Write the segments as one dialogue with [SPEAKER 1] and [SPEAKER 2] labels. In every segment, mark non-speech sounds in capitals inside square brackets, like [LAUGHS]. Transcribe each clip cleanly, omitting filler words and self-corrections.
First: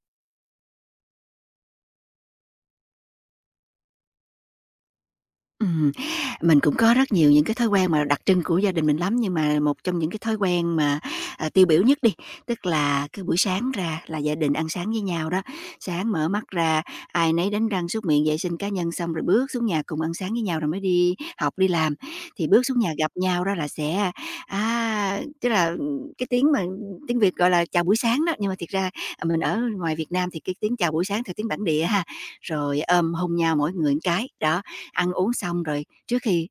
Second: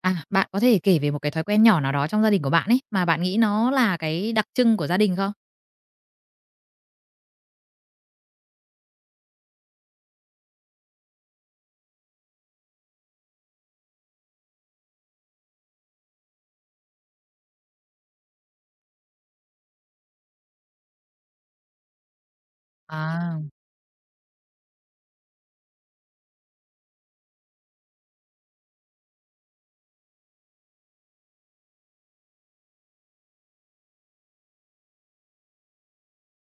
[SPEAKER 1] À, bạn có thể kể về một cái thói quen nhỏ nào đó trong gia đình của bạn ấy, mà bạn nghĩ nó là cái đặc trưng của gia đình không?
[SPEAKER 2] Ừm, mình cũng có rất nhiều những cái thói quen mà đặc trưng của gia đình mình lắm, nhưng mà một trong những cái thói quen mà, à, tiêu biểu nhất đi, tức là cứ buổi sáng ra là gia đình ăn sáng với nhau đó. Sáng mở mắt ra, ai nấy đánh răng, súc miệng, vệ sinh cá nhân xong rồi bước xuống nhà cùng ăn sáng với nhau rồi mới đi học, đi làm. Thì bước xuống nhà gặp
[SPEAKER 1] À,
[SPEAKER 2] nhau đó là sẽ, à, tức là, cái tiếng mà tiếng Việt gọi là chào buổi sáng đó, nhưng mà thiệt ra, à, mình ở ngoài Việt Nam thì cái tiếng chào buổi sáng theo tiếng bản địa ha, rồi ôm hôn nhau mỗi người một cái, đó. Ăn uống xong rồi trước khi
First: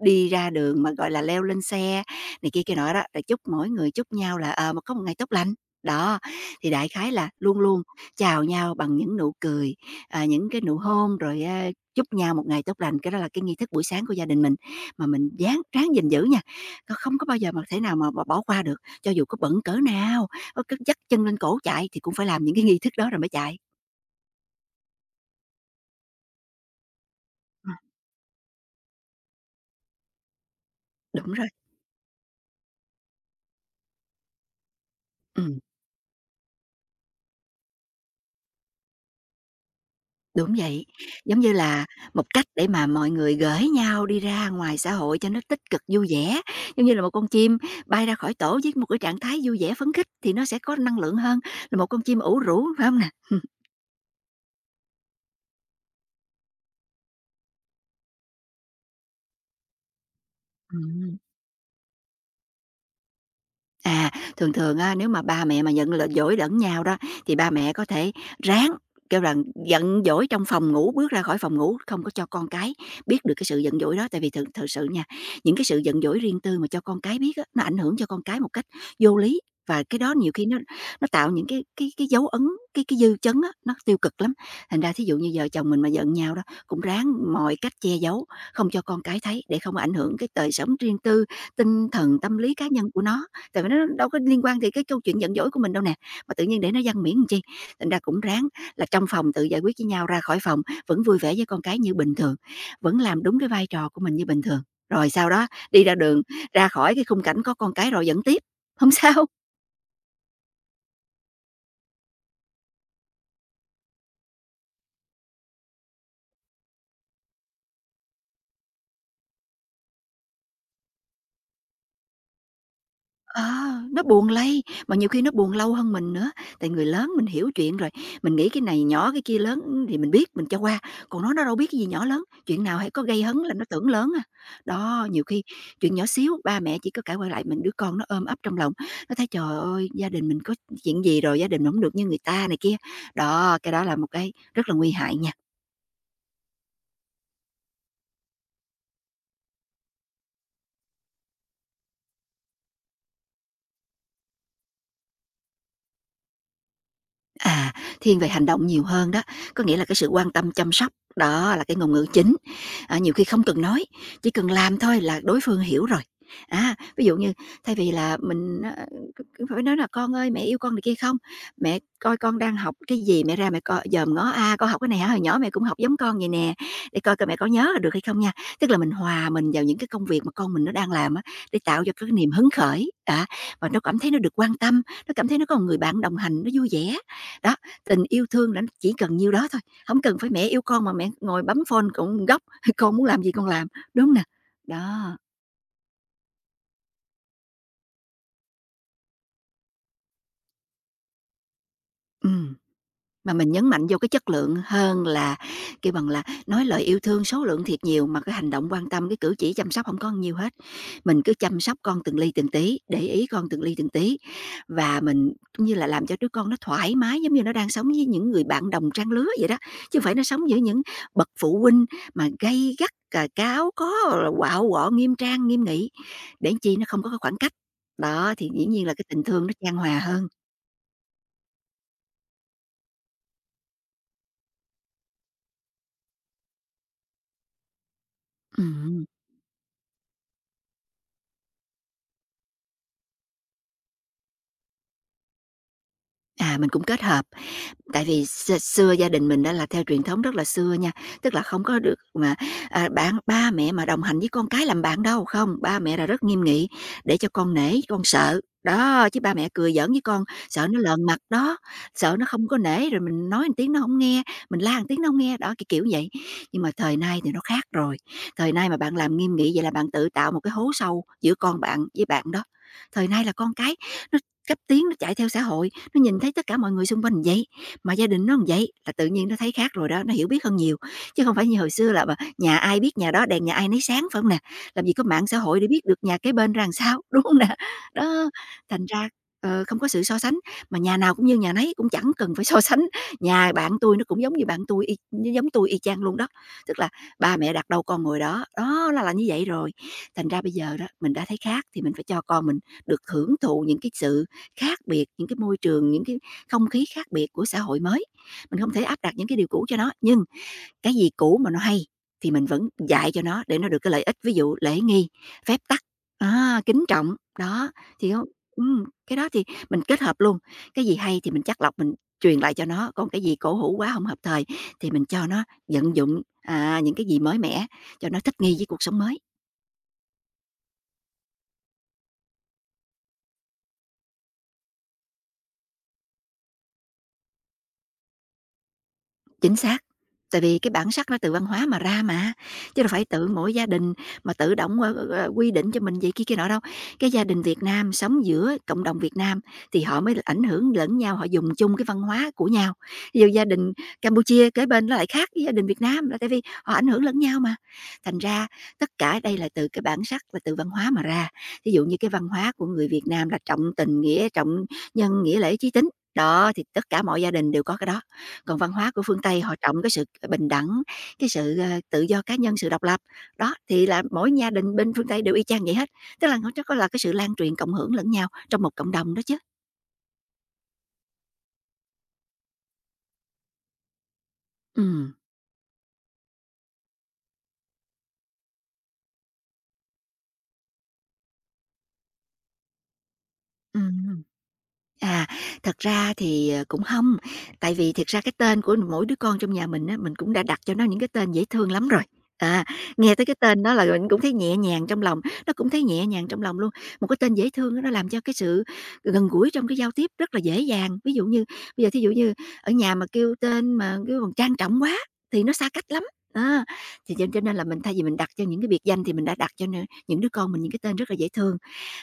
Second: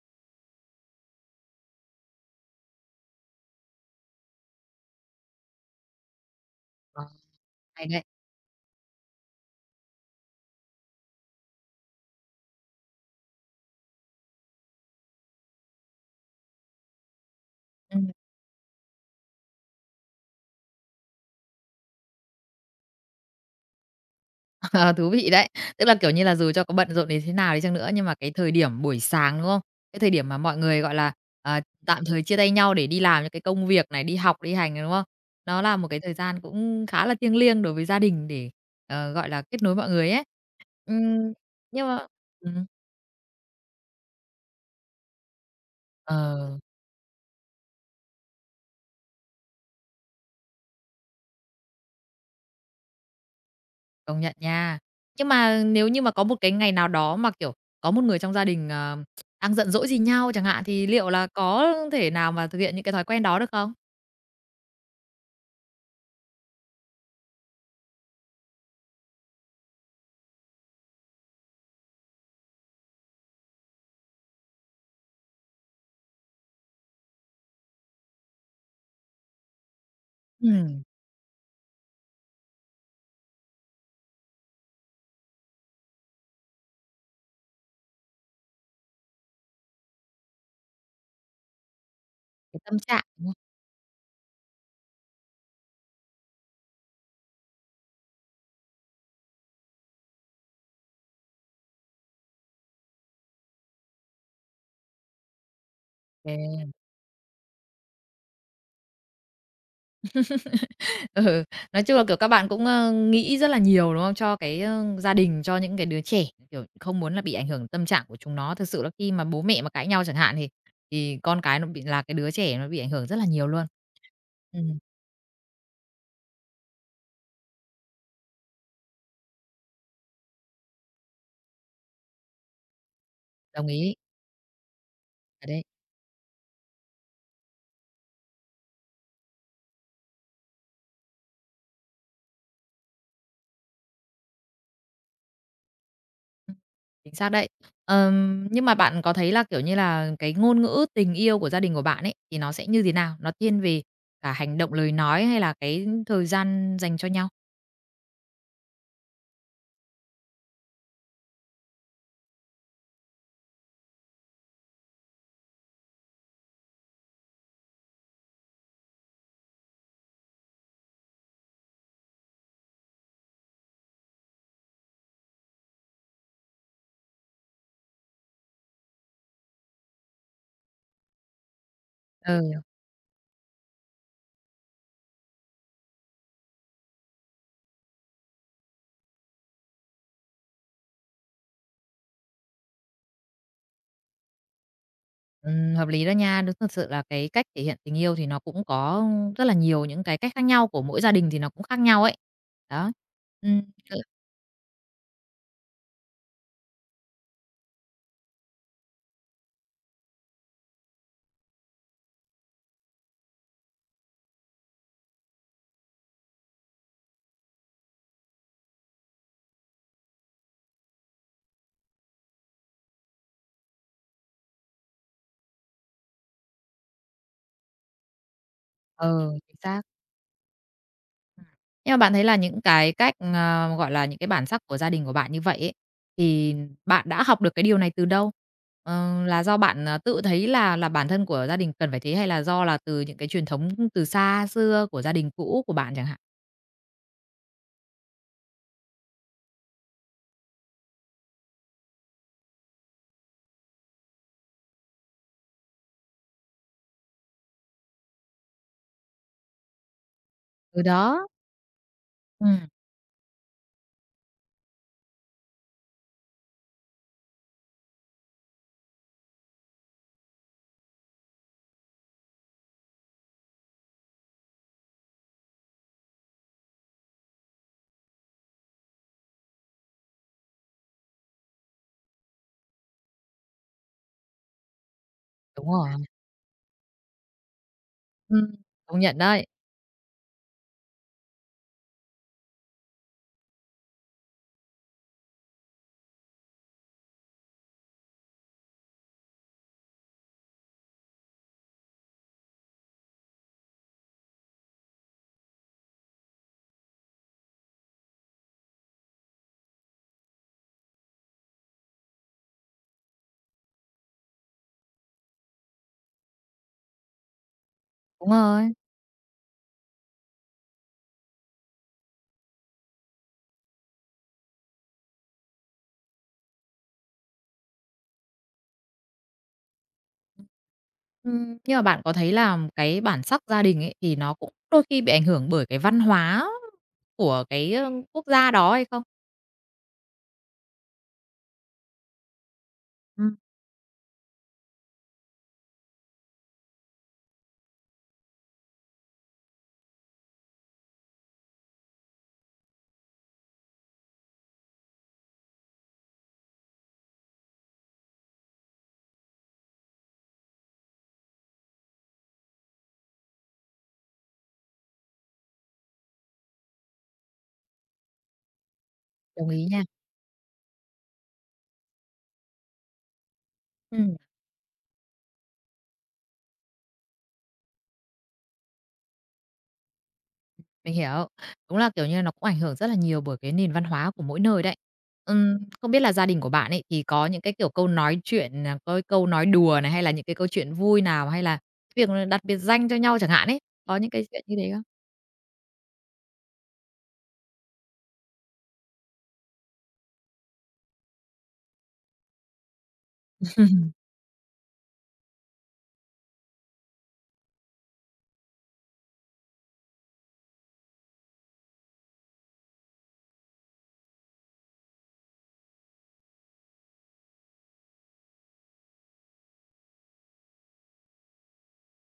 [SPEAKER 2] đi ra đường mà, gọi là, leo lên xe này kia kia nọ đó, rồi chúc mỗi người chúc nhau là, ờ, mà có một ngày tốt lành. Đó, thì đại
[SPEAKER 1] ờ,
[SPEAKER 2] khái là luôn luôn
[SPEAKER 1] hay đấy.
[SPEAKER 2] chào nhau bằng những nụ cười, à, những cái nụ hôn rồi, a, chúc nhau một ngày tốt lành, cái đó là cái nghi thức buổi sáng của gia đình mình mà mình dán ráng gìn giữ nha. Còn không có bao giờ mà thể nào
[SPEAKER 1] Ừm,
[SPEAKER 2] mà bỏ qua được, cho dù có bận cỡ nào, có cứ dắt chân lên cổ chạy thì cũng phải làm những cái nghi thức đó rồi mới chạy.
[SPEAKER 1] [LAUGHS] ờ, thú vị đấy. Tức là, kiểu như là, dù cho có bận rộn đến thế nào đi
[SPEAKER 2] Ừm,
[SPEAKER 1] chăng nữa nhưng mà cái thời điểm buổi sáng, đúng không? Cái thời điểm mà mọi người, gọi là,
[SPEAKER 2] đúng rồi,
[SPEAKER 1] ờ, tạm thời chia tay nhau để đi làm những cái công việc này, đi học, đi hành này, đúng không?
[SPEAKER 2] ừm.
[SPEAKER 1] Nó là một cái thời gian cũng khá là thiêng liêng đối với gia đình để, gọi là, kết nối mọi người ấy.
[SPEAKER 2] Đúng vậy,
[SPEAKER 1] Ừm,
[SPEAKER 2] giống như
[SPEAKER 1] nhưng
[SPEAKER 2] là
[SPEAKER 1] mà
[SPEAKER 2] một cách
[SPEAKER 1] ừm,
[SPEAKER 2] để mà mọi người gửi nhau đi ra ngoài xã hội cho nó tích cực vui vẻ,
[SPEAKER 1] ờ.
[SPEAKER 2] giống như là một con chim bay ra khỏi tổ với một cái trạng thái vui vẻ phấn khích thì nó sẽ có năng lượng hơn là một con chim ủ rũ, phải không nè?
[SPEAKER 1] Công nhận nha. Nhưng mà nếu như mà có một cái ngày nào đó mà, kiểu, có một người trong gia đình, đang giận dỗi gì nhau chẳng hạn, thì liệu
[SPEAKER 2] Ừm.
[SPEAKER 1] là có thể nào mà thực hiện những cái thói quen đó được không?
[SPEAKER 2] À, thường thường á, nếu mà ba mẹ mà giận dỗi lẫn nhau đó, thì ba mẹ có thể ráng, kêu rằng giận dỗi trong phòng ngủ, bước ra khỏi phòng ngủ, không có cho con cái biết được cái sự giận dỗi đó. Tại vì thực thực sự nha, những cái sự giận dỗi riêng tư mà cho con cái biết á, nó ảnh hưởng cho con cái một cách vô lý và cái đó nhiều khi nó
[SPEAKER 1] Ừm,
[SPEAKER 2] nó tạo những cái dấu ấn, cái dư chấn á, nó tiêu cực lắm. Thành ra thí dụ như vợ chồng mình mà giận nhau đó, cũng ráng mọi cách che giấu, không cho con cái thấy để không ảnh hưởng cái đời sống riêng tư, tinh thần, tâm lý
[SPEAKER 1] cái
[SPEAKER 2] cá
[SPEAKER 1] tâm
[SPEAKER 2] nhân của
[SPEAKER 1] trạng, đúng
[SPEAKER 2] nó
[SPEAKER 1] không?
[SPEAKER 2] tại vì nó đâu có liên quan thì cái câu chuyện giận dỗi của mình đâu nè, mà tự nhiên để nó văng miễn làm chi. Thành ra cũng ráng là trong phòng tự giải quyết với nhau, ra khỏi phòng vẫn vui vẻ với con cái như bình thường, vẫn làm đúng cái vai trò của mình như bình thường. Rồi sau đó đi ra đường,
[SPEAKER 1] Cái
[SPEAKER 2] ra khỏi cái khung cảnh có con cái rồi dẫn tiếp, không [LAUGHS] sao.
[SPEAKER 1] ừ, nói chung là, kiểu, các bạn cũng, nghĩ rất là nhiều, đúng không? Cho cái, gia đình, cho những cái đứa trẻ, kiểu, không muốn là bị ảnh hưởng tâm trạng của chúng nó. Thực sự là khi mà bố mẹ mà cãi nhau chẳng hạn thì con cái nó bị là cái đứa trẻ nó bị ảnh hưởng rất là
[SPEAKER 2] Ờ,
[SPEAKER 1] nhiều luôn.
[SPEAKER 2] nó buồn lây,
[SPEAKER 1] Ừm,
[SPEAKER 2] mà nhiều khi nó buồn lâu hơn mình nữa, tại người lớn mình hiểu chuyện rồi, mình nghĩ cái này nhỏ cái kia lớn thì mình biết mình cho qua, còn nó đâu biết cái gì nhỏ lớn, chuyện nào hay có gây hấn là nó
[SPEAKER 1] đồng
[SPEAKER 2] tưởng
[SPEAKER 1] ý.
[SPEAKER 2] lớn à. Đó, nhiều khi
[SPEAKER 1] Ở đấy.
[SPEAKER 2] chuyện nhỏ xíu ba mẹ chỉ có cãi quay lại mình đứa con nó ôm ấp trong lòng, nó thấy trời ơi gia đình mình có chuyện gì rồi, gia đình mình hổng được như người ta này kia. Đó, cái đó là một cái rất là nguy hại nha.
[SPEAKER 1] Ừm, chính xác đấy. Nhưng mà bạn có thấy là, kiểu như là, cái ngôn ngữ tình yêu của gia đình của bạn ấy, thì nó sẽ như thế nào? Nó thiên về cả hành động, lời nói hay là cái thời gian dành cho nhau?
[SPEAKER 2] À, thiên về hành động nhiều hơn đó, có nghĩa là cái sự quan tâm chăm sóc, đó là cái ngôn ngữ chính. À, nhiều khi không cần nói, chỉ cần làm thôi là đối phương hiểu rồi. À, ví dụ như thay vì là mình á, phải nói là con ơi mẹ yêu con này kia không, mẹ coi con đang học cái gì, mẹ ra mẹ coi dòm ngó a à, con học cái này hả hồi nhỏ mẹ cũng học giống con vậy nè, để coi coi mẹ có nhớ được hay không nha. Tức là mình hòa mình vào những cái công việc mà con mình nó đang làm á, để tạo cho cái niềm
[SPEAKER 1] Ừ,
[SPEAKER 2] hứng khởi, à, và nó cảm thấy nó được quan tâm, nó cảm thấy nó có một người bạn đồng hành, nó vui vẻ đó, tình yêu thương là nó chỉ cần nhiêu đó thôi, không cần phải mẹ yêu con mà mẹ ngồi bấm phone cũng góc, [LAUGHS] con muốn làm gì con làm, đúng nè? Đó,
[SPEAKER 1] ừm, hợp lý đó nha. Đúng thật sự là cái cách thể hiện tình yêu thì nó cũng có rất là nhiều những cái cách khác nhau, của mỗi gia đình thì nó cũng khác nhau ấy.
[SPEAKER 2] ừ.
[SPEAKER 1] Đó.
[SPEAKER 2] Mà mình
[SPEAKER 1] Ừm,
[SPEAKER 2] nhấn mạnh
[SPEAKER 1] ừ,
[SPEAKER 2] vô cái chất lượng hơn là kêu bằng là nói lời yêu thương số lượng thiệt nhiều mà cái hành động quan tâm, cái cử chỉ chăm sóc hổng có nhiều hết. Mình cứ chăm sóc con từng ly từng tí, để ý con từng ly từng tí và mình cũng như là làm cho đứa con nó thoải mái giống như nó đang sống với những người bạn đồng trang lứa vậy đó, chứ không phải nó sống giữa những bậc phụ huynh mà gay gắt, cà cáo, có quạu quọ, nghiêm trang, nghiêm nghị, để chi nó không có cái khoảng cách. Đó, thì dĩ nhiên là cái tình
[SPEAKER 1] ờ,
[SPEAKER 2] thương nó
[SPEAKER 1] Chính
[SPEAKER 2] chan
[SPEAKER 1] xác.
[SPEAKER 2] hòa hơn.
[SPEAKER 1] Nhưng mà bạn thấy là những cái cách, gọi là, những cái bản sắc của gia đình của bạn như vậy ấy, thì bạn đã học được cái điều này từ đâu?
[SPEAKER 2] Ừm.
[SPEAKER 1] Ờ, là do bạn, tự thấy là bản thân của gia đình cần phải thế hay là do là từ những cái truyền thống từ xa xưa của gia đình cũ của bạn chẳng hạn?
[SPEAKER 2] À, mình cũng kết hợp, tại vì xưa gia đình mình á là theo truyền thống rất là xưa nha, tức là không có được mà, à, bạn ba mẹ mà đồng hành với con cái làm bạn đâu, không, ba mẹ là rất nghiêm nghị để cho con nể, con sợ. Đó, chứ ba mẹ cười giỡn với con, sợ nó
[SPEAKER 1] Ừ,
[SPEAKER 2] lờn mặt
[SPEAKER 1] đó,
[SPEAKER 2] đó, sợ nó không có
[SPEAKER 1] ừm,
[SPEAKER 2] nể rồi mình nói một tiếng nó không nghe, mình la một tiếng nó không nghe, đó, cái kiểu vậy. Nhưng mà thời nay thì nó khác rồi, thời nay mà bạn làm nghiêm nghị vậy là bạn tự tạo một cái hố sâu giữa con bạn với bạn đó. Thời nay là con cái cấp tiến nó chạy theo xã hội, nó nhìn thấy tất cả mọi người xung quanh vậy, mà gia đình nó vậy là tự nhiên nó thấy khác rồi đó, nó hiểu biết hơn nhiều. Chứ không phải như hồi xưa là mà nhà ai biết nhà đó, đèn nhà ai nấy sáng, phải không nè? Làm gì có mạng xã hội
[SPEAKER 1] đúng
[SPEAKER 2] để biết
[SPEAKER 1] rồi,
[SPEAKER 2] được nhà kế bên ra làm sao, [LAUGHS] đúng hông nè? Đó,
[SPEAKER 1] ừm,
[SPEAKER 2] thành
[SPEAKER 1] công
[SPEAKER 2] ra,
[SPEAKER 1] nhận đấy,
[SPEAKER 2] ờ, không có sự so sánh, mà nhà nào cũng như nhà nấy, cũng chẳng cần phải so sánh. Nhà bạn tôi nó cũng giống như bạn tôi giống tôi y chang luôn đó, tức là ba mẹ đặt đâu con ngồi đó, đó, nó là như vậy rồi. Thành ra bây giờ đó, mình đã thấy khác thì mình phải cho con mình được hưởng thụ những cái sự khác biệt những cái môi trường, những cái không khí khác biệt của xã hội mới. Mình không thể áp đặt những cái điều cũ cho nó, nhưng cái gì cũ mà nó hay thì mình vẫn dạy cho nó để nó được cái lợi ích, ví dụ lễ nghi, phép tắc, á, kính trọng, đó, thì hông
[SPEAKER 1] đúng rồi.
[SPEAKER 2] cái đó thì mình kết hợp luôn. Cái gì hay thì mình chắc lọc mình truyền lại cho nó, còn cái gì cổ hủ quá không hợp thời thì mình cho nó vận dụng, à, những cái gì mới mẻ cho nó thích nghi với cuộc sống mới.
[SPEAKER 1] Nhưng mà bạn có thấy là cái bản sắc gia đình ấy thì nó cũng đôi khi bị ảnh hưởng bởi cái văn hóa của cái, quốc gia đó hay không?
[SPEAKER 2] Chính xác, tại vì cái bản sắc nó từ văn hóa mà ra mà, chứ đâu phải tự
[SPEAKER 1] Ừm,
[SPEAKER 2] mỗi gia đình mà tự động, quy định cho mình vậy kia kia nọ đâu. Cái gia đình Việt Nam sống giữa cộng đồng Việt Nam thì họ mới ảnh hưởng lẫn nhau, họ dùng chung cái văn hóa của nhau. Ví dụ gia đình Campuchia kế bên nó lại khác với gia đình Việt Nam là tại vì họ ảnh hưởng lẫn nhau mà. Thành ra tất cả đây là từ cái bản sắc, là từ văn hóa mà ra. Ví dụ như cái văn hóa của người Việt Nam là trọng tình nghĩa, trọng nhân, nghĩa lễ, chí tín, đó, thì tất cả mọi gia đình đều có cái đó. Còn văn hóa của phương Tây
[SPEAKER 1] đồng
[SPEAKER 2] họ
[SPEAKER 1] ý nha.
[SPEAKER 2] trọng cái sự bình đẳng, cái sự, ờ, tự do cá nhân, sự độc lập. Đó, thì là
[SPEAKER 1] Ừm.
[SPEAKER 2] mỗi gia đình bên phương Tây đều y chang vậy hết, tức là nó chắc có là cái sự lan truyền cộng hưởng lẫn nhau trong một cộng đồng đó chứ.
[SPEAKER 1] Mình hiểu. Đúng là, kiểu như, nó cũng ảnh hưởng rất là nhiều bởi cái nền văn hóa của mỗi nơi đấy.
[SPEAKER 2] Ừm.
[SPEAKER 1] Không biết là gia đình của bạn ấy thì có những cái, kiểu, câu nói chuyện, à, có câu nói đùa này, hay là những cái câu chuyện vui nào, hay là việc đặt biệt danh cho nhau chẳng hạn ấy, có những
[SPEAKER 2] Ừm.
[SPEAKER 1] cái chuyện như thế không?
[SPEAKER 2] À, thật ra thì, cũng không, tại vì thiệt ra cái tên của mỗi đứa con trong nhà mình á, mình cũng đã đặt cho nó những cái tên dễ thương lắm rồi. À, nghe tới cái tên đó là
[SPEAKER 1] [LAUGHS]
[SPEAKER 2] mình cũng thấy nhẹ nhàng trong lòng, nó cũng thấy nhẹ nhàng trong lòng luôn. Một cái tên dễ thương á nó làm cho cái sự gần gũi trong cái giao tiếp rất là dễ dàng. Ví dụ như bây giờ thí dụ như ở nhà mà kêu tên mà kêu bằng trang trọng quá thì nó xa cách lắm, á, thì cho nên là mình thay vì mình đặt cho những cái biệt danh thì mình đã đặt cho những đứa con mình những cái tên rất là dễ thương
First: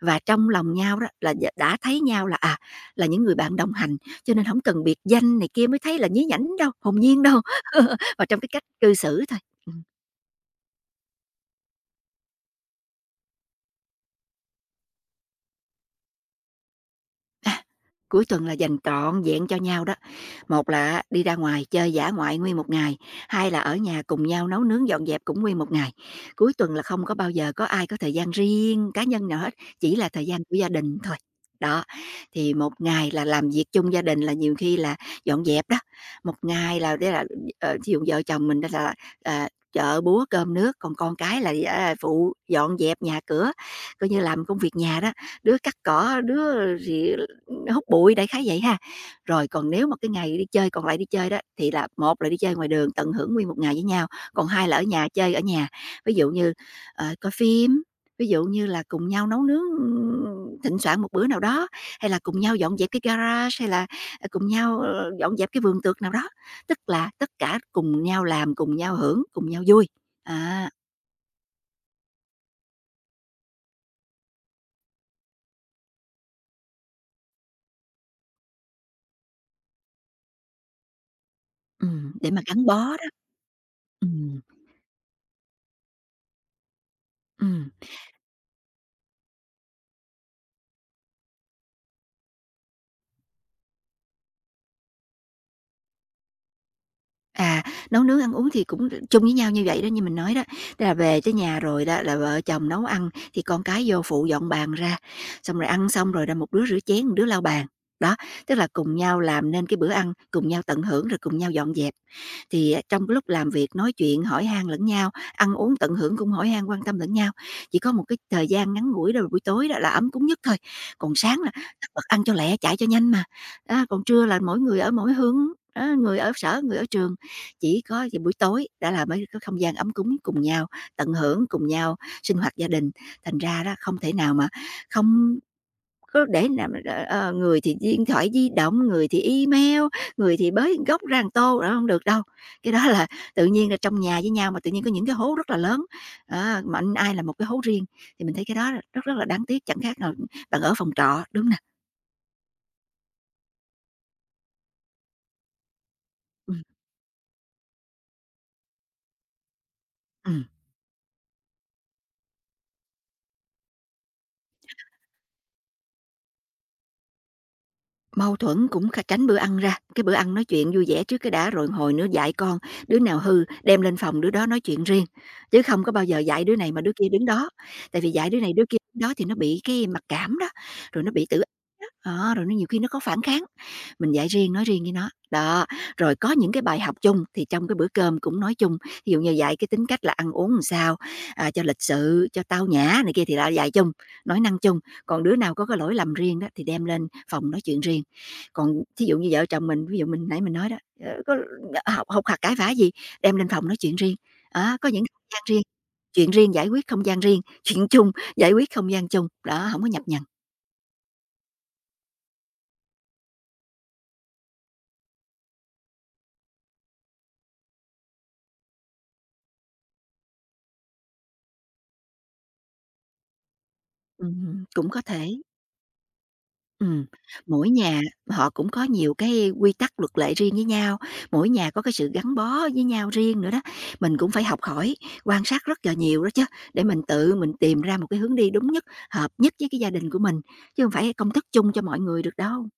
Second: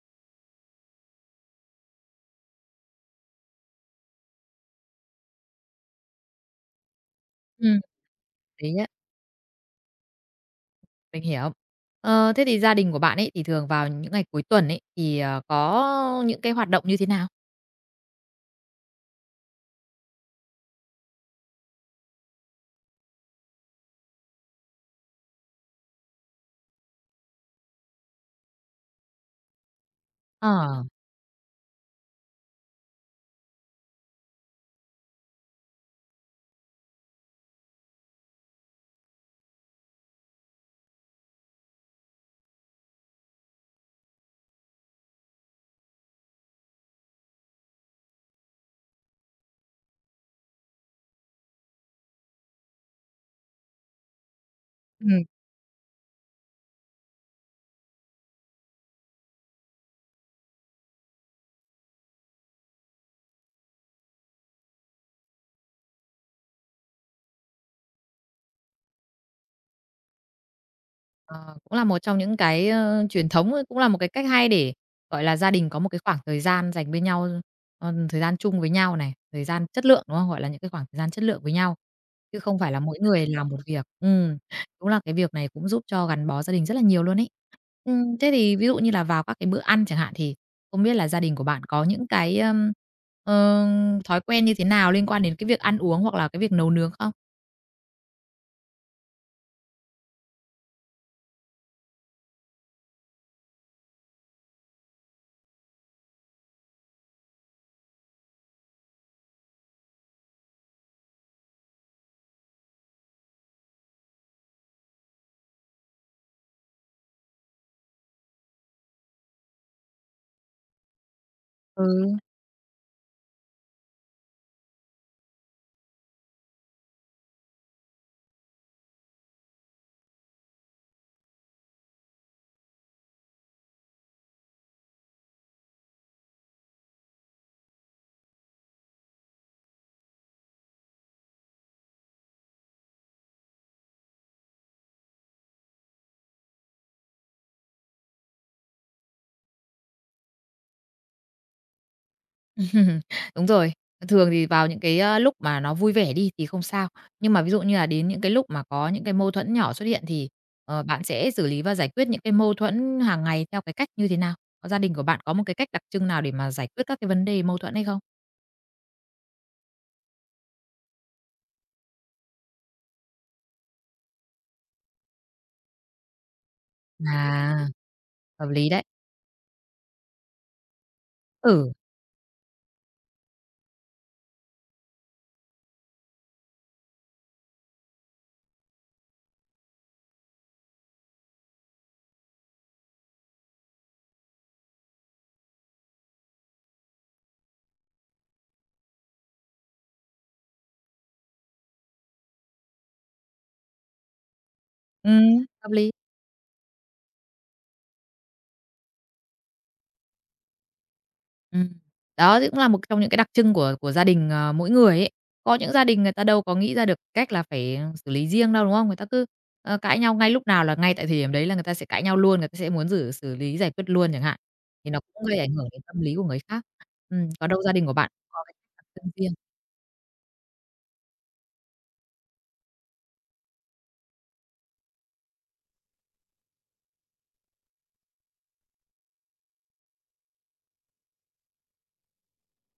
[SPEAKER 2] và trong lòng nhau đó là đã thấy nhau là, à, là những người bạn đồng hành, cho nên không cần biệt danh này kia mới thấy là nhí nhảnh đâu, hồn nhiên đâu,
[SPEAKER 1] Ừm,
[SPEAKER 2] [LAUGHS] và trong cái cách
[SPEAKER 1] lý á,
[SPEAKER 2] cư xử thôi. Ừ.
[SPEAKER 1] mình hiểu. Ờ, thế thì gia đình của bạn ấy thì thường vào những ngày cuối tuần ấy, thì, có những cái hoạt động như thế nào?
[SPEAKER 2] Cuối tuần là dành trọn vẹn cho nhau đó. Một là đi ra ngoài chơi dã ngoại nguyên một ngày, hai là ở nhà cùng nhau nấu nướng dọn dẹp cũng nguyên một ngày. Cuối tuần là không có bao giờ có ai có thời gian riêng cá nhân nào hết, chỉ là thời gian của gia
[SPEAKER 1] Ờ.
[SPEAKER 2] đình thôi. Đó, thì một ngày là làm việc chung gia đình là nhiều khi là dọn dẹp đó. Một ngày là để là thí dụ vợ chồng mình đó là chợ búa cơm nước, còn con cái là phụ dọn dẹp nhà cửa, coi như làm công việc nhà đó. Đứa cắt cỏ, đứa thì hút bụi, đại khái vậy ha. Rồi còn nếu mà cái ngày đi chơi còn lại đi chơi đó, thì là một là đi chơi ngoài đường tận hưởng nguyên một ngày với nhau, còn hai là ở nhà chơi ở nhà. Ví dụ như, coi phim, ví dụ như là cùng nhau nấu nướng, thịnh soạn một bữa nào đó, hay là cùng nhau dọn dẹp cái garage, hay là, cùng nhau, dọn dẹp cái vườn tược nào đó. Tức là tất cả cùng nhau làm, cùng nhau hưởng, cùng nhau vui. À,
[SPEAKER 1] Ờ, cũng là một trong những cái, truyền thống, ấy, cũng là một cái cách hay để, gọi là, gia đình có một cái khoảng thời gian dành bên nhau, thời gian chung với nhau này, thời gian chất lượng, đúng không? Gọi là những cái khoảng thời gian chất lượng với nhau,
[SPEAKER 2] để
[SPEAKER 1] chứ
[SPEAKER 2] mà
[SPEAKER 1] không
[SPEAKER 2] gắn
[SPEAKER 1] phải
[SPEAKER 2] bó
[SPEAKER 1] là mỗi
[SPEAKER 2] đó.
[SPEAKER 1] người làm một việc.
[SPEAKER 2] Ừm,
[SPEAKER 1] Đúng là cái việc này cũng giúp cho gắn bó gia đình rất là nhiều luôn ấy.
[SPEAKER 2] ừm.
[SPEAKER 1] Thế thì ví dụ như là vào các cái bữa ăn chẳng hạn, thì không biết là gia đình của bạn có những cái, ờ, thói quen như thế nào liên quan đến cái việc ăn uống hoặc là cái việc nấu nướng không?
[SPEAKER 2] À, nấu nướng, ăn uống thì cũng chung với nhau như vậy đó, như mình nói đó. Tức là về tới nhà rồi đó là vợ chồng nấu ăn thì con cái vô phụ dọn bàn ra, xong rồi ăn xong rồi là một đứa rửa chén, một đứa lau bàn. Đó, tức là cùng nhau làm nên cái bữa ăn, cùng nhau tận hưởng rồi cùng nhau dọn dẹp. Thì trong cái lúc làm việc nói chuyện hỏi han lẫn nhau, ăn uống tận hưởng cũng hỏi han quan tâm lẫn nhau. Chỉ có một cái thời gian ngắn ngủi đó là buổi tối đó là ấm cúng nhất thôi. Còn sáng là
[SPEAKER 1] Ừ.
[SPEAKER 2] tắt bật ăn cho lẹ, chạy cho nhanh mà. Đó, còn trưa là mỗi người ở mỗi hướng, đó, người ở sở, người ở trường chỉ có vào buổi tối đã là mới có không gian ấm cúng cùng nhau, tận hưởng cùng nhau sinh hoạt gia đình. Thành ra đó không thể nào mà không có để làm người thì điện thoại di động, người thì email, người thì bới gốc góc ra một tô, đó hông được đâu. Cái đó là tự nhiên là trong nhà với nhau mà tự nhiên có những cái hố rất là lớn, á, mà anh ai là một cái hố riêng, thì mình thấy cái đó là rất rất là đáng tiếc, chẳng khác nào bạn ở phòng trọ, đúng nè.
[SPEAKER 1] [LAUGHS] Đúng rồi. Thường thì vào những cái, lúc mà nó vui vẻ đi thì
[SPEAKER 2] Ừm,
[SPEAKER 1] không sao, nhưng mà ví dụ như là đến những cái lúc mà có những cái mâu thuẫn nhỏ xuất hiện thì,
[SPEAKER 2] ừm.
[SPEAKER 1] bạn sẽ xử lý và giải quyết những cái mâu thuẫn hàng ngày theo cái cách như thế nào? Có gia đình của bạn có một cái cách đặc trưng nào để mà giải quyết các cái vấn đề mâu thuẫn hay không?
[SPEAKER 2] Mâu thuẫn cũng kha tránh bữa ăn ra, cái bữa ăn nói chuyện vui vẻ trước cái đã rồi hồi nữa dạy con, đứa nào hư đem lên phòng đứa đó nói chuyện riêng, chứ không có bao giờ dạy đứa này mà đứa kia đứng đó.
[SPEAKER 1] À,
[SPEAKER 2] Tại vì dạy đứa
[SPEAKER 1] hợp
[SPEAKER 2] này đứa
[SPEAKER 1] lý
[SPEAKER 2] kia
[SPEAKER 1] đấy.
[SPEAKER 2] đứng đó thì nó bị cái mặc cảm đó, rồi nó bị tự á,
[SPEAKER 1] Ừ,
[SPEAKER 2] rồi nó nhiều khi nó có phản kháng mình dạy riêng, nói riêng với nó. Đó, rồi có những cái bài học chung thì trong cái bữa cơm cũng nói chung, ví dụ như dạy cái tính cách là ăn uống làm sao, à, cho lịch sự, cho tao nhã này kia thì là dạy chung, nói năng chung. Còn đứa nào có cái lỗi lầm riêng đó thì đem lên phòng nói chuyện riêng. Còn thí dụ như vợ chồng mình, ví dụ mình nãy mình nói đó, có học học hạc cãi vã gì, đem lên phòng nói chuyện riêng. Á, có những không gian
[SPEAKER 1] ừm,
[SPEAKER 2] riêng,
[SPEAKER 1] hợp lý.
[SPEAKER 2] chuyện riêng giải quyết không gian riêng, chuyện chung giải quyết không gian chung, đó, không có nhập nhằng.
[SPEAKER 1] Ừm. Đó, thì cũng là một trong những cái đặc trưng của gia đình, mỗi người ấy. Có những gia đình người ta đâu có nghĩ ra được cách là phải xử lý riêng đâu, đúng không? Người ta cứ, cãi nhau ngay lúc nào là ngay tại thời điểm đấy là người ta sẽ cãi nhau luôn, người ta sẽ muốn xử xử lý, giải quyết luôn chẳng hạn,
[SPEAKER 2] Cũng
[SPEAKER 1] thì nó
[SPEAKER 2] có
[SPEAKER 1] cũng
[SPEAKER 2] thể.
[SPEAKER 1] gây ảnh hưởng đến tâm lý của người khác.
[SPEAKER 2] Ừm,
[SPEAKER 1] Còn đâu
[SPEAKER 2] mỗi
[SPEAKER 1] gia đình của
[SPEAKER 2] nhà
[SPEAKER 1] bạn cũng có
[SPEAKER 2] họ
[SPEAKER 1] cái
[SPEAKER 2] cũng có
[SPEAKER 1] đặc trưng
[SPEAKER 2] nhiều
[SPEAKER 1] riêng.
[SPEAKER 2] cái quy tắc, luật lệ riêng với nhau, mỗi nhà có cái sự gắn bó với nhau riêng nữa đó. Mình cũng phải học hỏi, quan sát rất là nhiều đó chứ, để mình tự mình tìm ra một cái hướng đi đúng nhất, hợp nhất với cái gia đình của mình, chứ không phải công thức chung cho mọi người được đâu.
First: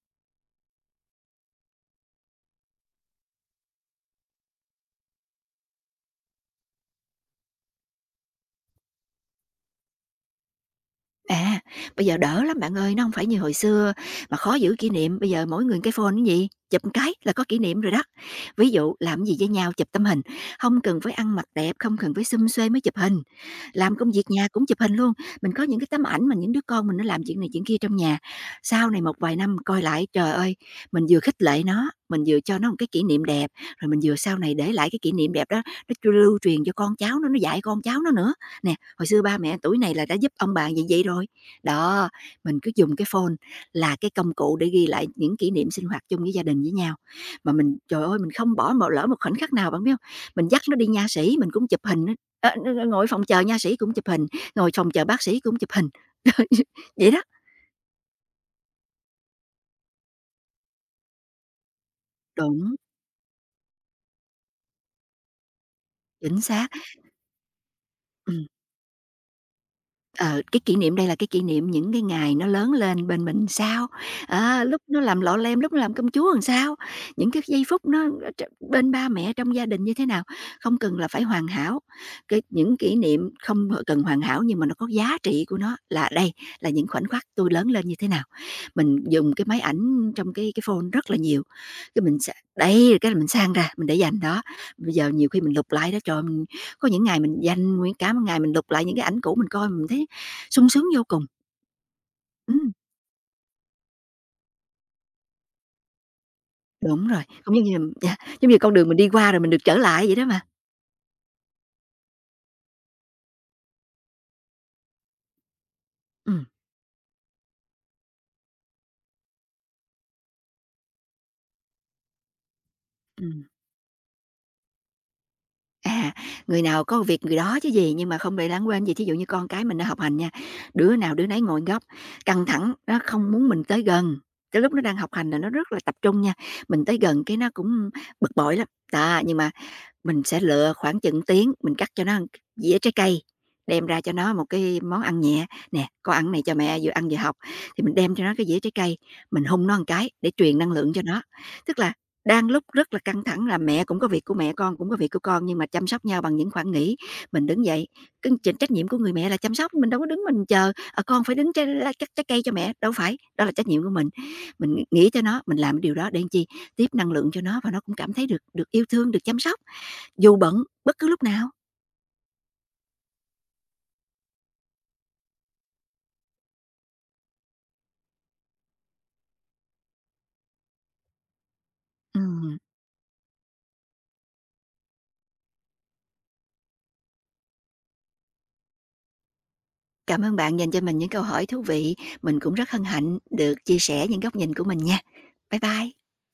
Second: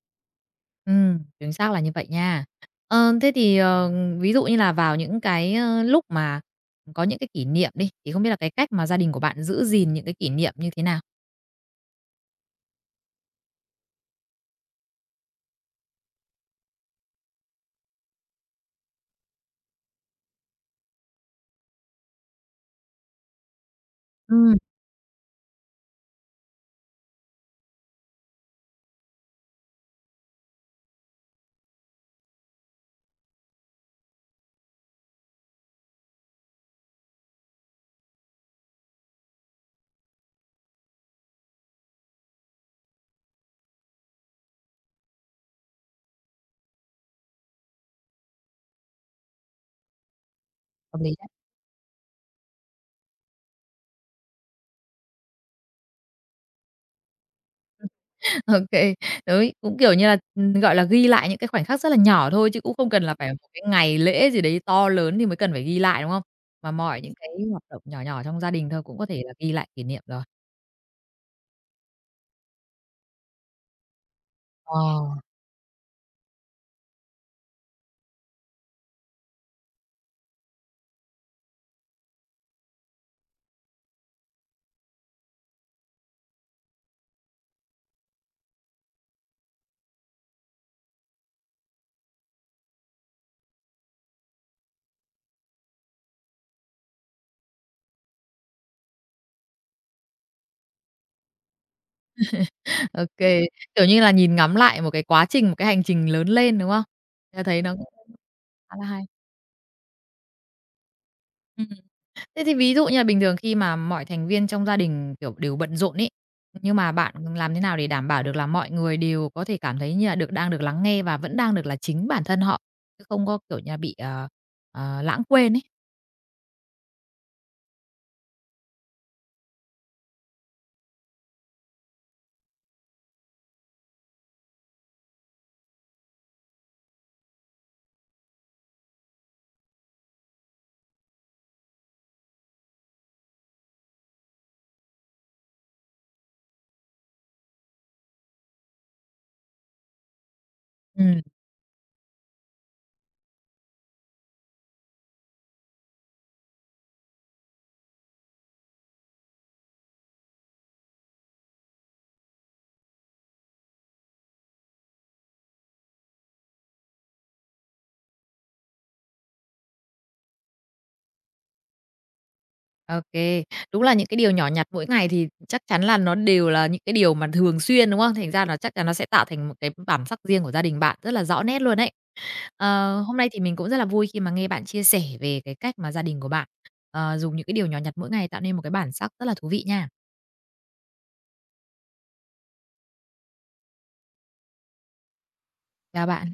[SPEAKER 1] Chính xác là như vậy nha. Ờ, thế thì, ví dụ như là vào những cái, lúc mà có những cái kỷ niệm đi, thì không biết là cái cách mà gia đình của bạn giữ gìn những cái kỷ niệm như thế nào?
[SPEAKER 2] À, bây giờ đỡ lắm bạn ơi, nó hông phải như hồi xưa mà khó giữ kỷ niệm, bây giờ mỗi người cái phone cái gì, chụp một cái là có kỷ niệm rồi đó. Ví dụ làm gì với nhau chụp tấm hình, không cần phải ăn mặc đẹp, không cần phải xum xuê mới chụp hình, làm công việc nhà
[SPEAKER 1] Ừm,
[SPEAKER 2] cũng chụp hình luôn. Mình có những cái tấm ảnh mà những đứa con mình nó làm chuyện này chuyện kia trong nhà, sau này một vài năm coi lại, trời ơi, mình vừa khích lệ nó, mình vừa cho nó một cái kỷ niệm đẹp, rồi mình vừa sau này để lại cái kỷ niệm đẹp đó, nó chu lưu truyền cho con cháu nó dạy con cháu nó nữa. Nè, hồi xưa ba mẹ tuổi này là đã giúp ông bà vậy vậy rồi. Đó, mình cứ dùng cái phone là cái công cụ để ghi lại những kỷ niệm sinh hoạt chung với gia đình với nhau. Mà mình, trời ơi, mình không bỏ một lỡ một khoảnh khắc nào bạn biết không. Mình dắt nó đi
[SPEAKER 1] hợp
[SPEAKER 2] nha
[SPEAKER 1] lý.
[SPEAKER 2] sĩ mình cũng chụp hình á, ơ, n ngồi phòng chờ nha sĩ cũng chụp hình, ngồi phòng chờ bác sĩ cũng chụp hình. [LAUGHS] Vậy đó.
[SPEAKER 1] OK, kê, đấy, cũng, kiểu như là, gọi là, ghi lại những cái khoảnh khắc rất là nhỏ thôi, chứ cũng
[SPEAKER 2] Đúng,
[SPEAKER 1] không cần là phải một cái ngày lễ gì đấy to lớn thì mới cần phải ghi lại, đúng không?
[SPEAKER 2] chính
[SPEAKER 1] Mà
[SPEAKER 2] xác,
[SPEAKER 1] mọi những cái hoạt động nhỏ nhỏ trong
[SPEAKER 2] ừm.
[SPEAKER 1] gia đình thôi cũng có thể là ghi lại kỷ niệm rồi.
[SPEAKER 2] Ờ, cái kỷ niệm đây là cái kỷ niệm những cái ngày nó lớn lên bên mình sao, á,
[SPEAKER 1] Ờ,
[SPEAKER 2] lúc nó làm lọ lem, lúc nó làm công chúa làm sao, những cái giây phút nó ở tr bên ba mẹ trong gia đình như thế nào, không cần là phải hoàn hảo. Cái những kỷ niệm không cần hoàn hảo nhưng mà nó có giá trị của nó là đây là những khoảnh khắc tôi lớn lên như thế nào. Mình dùng cái máy ảnh trong cái phone rất là nhiều, cái mình sa đấy, cái mình sang ra, mình để dành đó. Bây giờ nhiều khi mình lục lại đó, trời mình có những ngày mình dành nguyên cả một ngày mình lục lại những cái ảnh cũ mình coi mình thấy sung sướng vô cùng. Ừm,
[SPEAKER 1] OK, kiểu như là, nhìn ngắm lại một cái quá trình, một cái hành trình lớn lên, đúng không?
[SPEAKER 2] đúng rồi,
[SPEAKER 1] Tớ
[SPEAKER 2] cũng
[SPEAKER 1] thấy
[SPEAKER 2] giống
[SPEAKER 1] nó
[SPEAKER 2] như
[SPEAKER 1] cũng
[SPEAKER 2] là dạ, giống như con
[SPEAKER 1] khá là
[SPEAKER 2] đường mình
[SPEAKER 1] hay.
[SPEAKER 2] đi qua rồi mình được trở lại vậy đó mà.
[SPEAKER 1] Ừm. Thế thì ví dụ như là bình thường khi mà mọi thành viên trong gia đình, kiểu, đều bận rộn ấy,
[SPEAKER 2] Ừm,
[SPEAKER 1] nhưng mà bạn làm thế nào để đảm bảo được là mọi người đều có thể cảm thấy như là đang được lắng nghe và vẫn đang được là chính bản thân họ, chứ không có,
[SPEAKER 2] ừm.
[SPEAKER 1] kiểu như là, bị, lãng quên ấy?
[SPEAKER 2] À, người nào có việc người đó chứ gì, nhưng mà không để lãng quên gì. Thí dụ như con cái mình nó học hành nha, đứa nào đứa nấy ngồi một góc, căng thẳng, nó không muốn mình tới gần, cái lúc nó đang học hành là nó rất là tập trung nha, mình tới gần cái nó cũng bực bội lắm. Đó, nhưng mà mình sẽ lựa khoảng chừng tiếng, mình cắt cho nó ăn dĩa trái cây, đem ra cho nó một cái món ăn nhẹ, "Nè, con ăn này cho mẹ, vừa ăn vừa học." Thì mình đem cho nó cái dĩa trái cây, mình hun nó một cái để truyền năng lượng cho
[SPEAKER 1] Ừ,
[SPEAKER 2] nó. Tức là đang lúc rất là căng thẳng là mẹ cũng có việc của mẹ, con cũng có việc của con, nhưng mà chăm sóc nhau bằng những khoảng nghỉ. Mình đứng dậy, cái ch trách nhiệm của người mẹ là chăm sóc, mình đâu có đứng mình chờ, "Con phải đứng trái la cắt trái cây cho mẹ", đâu phải, đó là trách nhiệm của mình. Mình nghĩ cho nó, mình làm cái điều đó để làm chi? Tiếp năng lượng cho nó và nó cũng cảm thấy được được yêu thương, được chăm sóc. Dù bận, bất cứ lúc nào.
[SPEAKER 1] OK, đúng là những cái điều nhỏ nhặt mỗi ngày thì chắc chắn là nó đều là những cái điều mà thường xuyên, đúng không? Thành ra nó chắc chắn nó sẽ tạo thành một cái bản sắc riêng của gia đình bạn rất là rõ nét luôn ấy.
[SPEAKER 2] Ừm,
[SPEAKER 1] Ờ, hôm nay thì mình cũng rất là vui khi mà nghe bạn chia sẻ về cái cách mà gia đình của bạn, dùng những cái điều nhỏ nhặt mỗi ngày tạo nên một cái bản sắc rất là thú vị nha.
[SPEAKER 2] cảm ơn bạn dành cho mình những câu hỏi thú vị. Mình cũng rất hân hạnh được chia sẻ những góc nhìn của mình nha. Bye bye.
[SPEAKER 1] Chào bạn.